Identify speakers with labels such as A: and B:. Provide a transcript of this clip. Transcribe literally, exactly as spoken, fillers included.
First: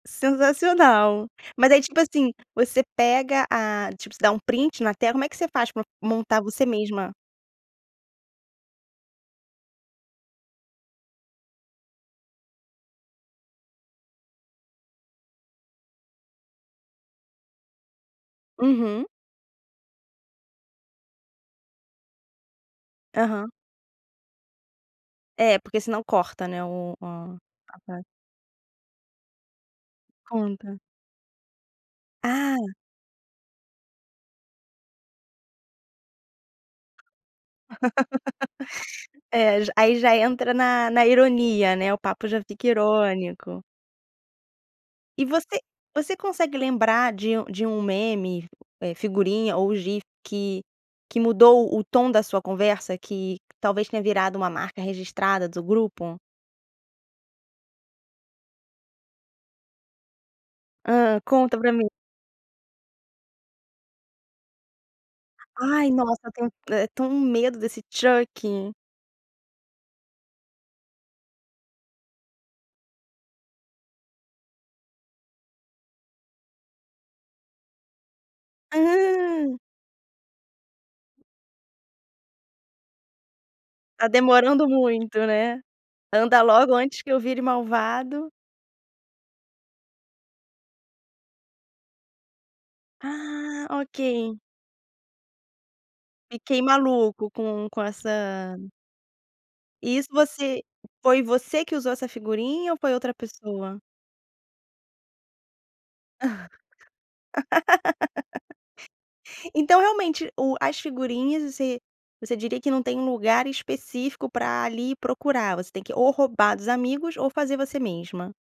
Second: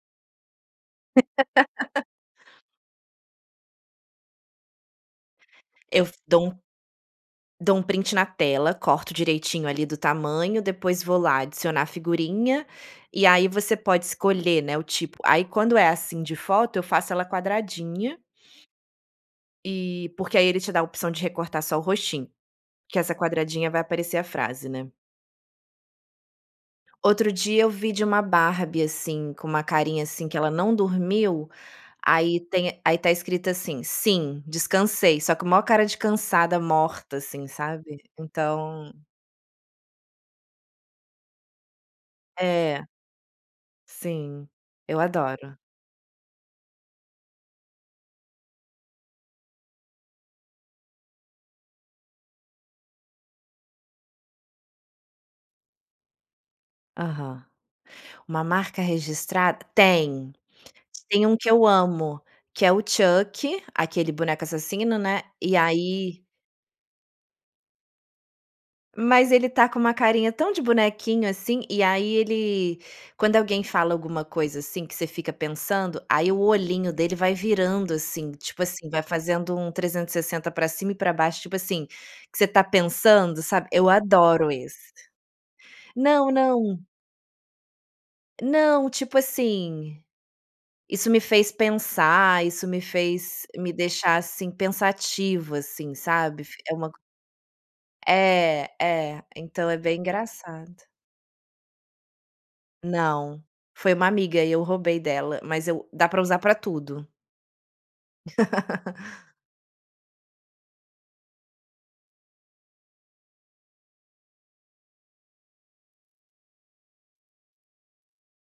A: Sensacional, mas aí, tipo assim, você pega a tipo, você dá um print na tela como é que você faz para
B: Eu f
A: montar,
B: dou um
A: você mesma?
B: dou um print na tela, corto direitinho ali do tamanho, depois vou lá, "adicionar a figurinha", e aí você pode escolher, né, o tipo aí quando é assim de foto eu faço ela quadradinha
A: Uhum.
B: eh, porque aí ele te dá a opção de recortar só o rostinho, que essa
A: Aham.
B: quadradinha vai aparecer a frase, né.
A: É, porque senão corta, né, o
B: Outro
A: ah,
B: dia eu
A: a
B: vi de
A: parte.
B: uma Barbie, assim, com uma carinha, assim, que ela não
A: Conta.
B: dormiu, aí
A: Ah.
B: tem aí está escrito assim: "Sim, descansei.", só que "mó" cara de cansada, morta, assim, sabe, então
A: É, já aí já entra na na ironia, né, o papo já fica
B: É.
A: irônico.
B: Sim, eu
A: E você
B: adoro.
A: você consegue lembrar de um de um meme, eh, figurinha ou gif, que que mudou o o tom da sua conversa, que talvez tenha virado uma marca registrada do grupo?
B: Aham. Uma "marca registrada"? Tem.
A: Hã,
B: Tem um que
A: conta
B: eu
A: para mim.
B: amo, que é o Chucky, aquele "boneco assassino", né, e
A: Ai, nossa,
B: aí
A: eu tenho, eh, tenho um medo desse Chuck.
B: Mas ele está com uma carinha tão de bonequinho, assim, e aí ele quando alguém fala alguma coisa, assim, que você fica pensando, aí o olhinho dele vai virando assim, tipo assim, vai fazendo
A: Hã.
B: um trezentos e sessenta para cima e para baixo, tipo assim, que você está pensando, sabe eu
A: "Tá
B: adoro
A: demorando
B: esse.
A: muito", né,
B: Não,
A: "Anda logo,
B: não.
A: antes que eu vire malvado"
B: Não, tipo assim, "Isso me fez pensar", "Isso me fez,
A: Ah,
B: me deixar,
A: ok.
B: assim, pensativa", assim, sabe,
A: Fiquei
B: fic é uma
A: maluco com com essa
B: É, é, então é bem
A: Isso você
B: engraçado.
A: foi você que usou essa figurinha ou foi outra
B: Não,
A: pessoa?
B: foi uma amiga e eu roubei dela, mas eu dá para usar para tudo.
A: Então, realmente, o as figurinhas você você diria que não tem um lugar específico, para ali procurar, você tem que, ou roubar dos amigos ou fazer você mesma.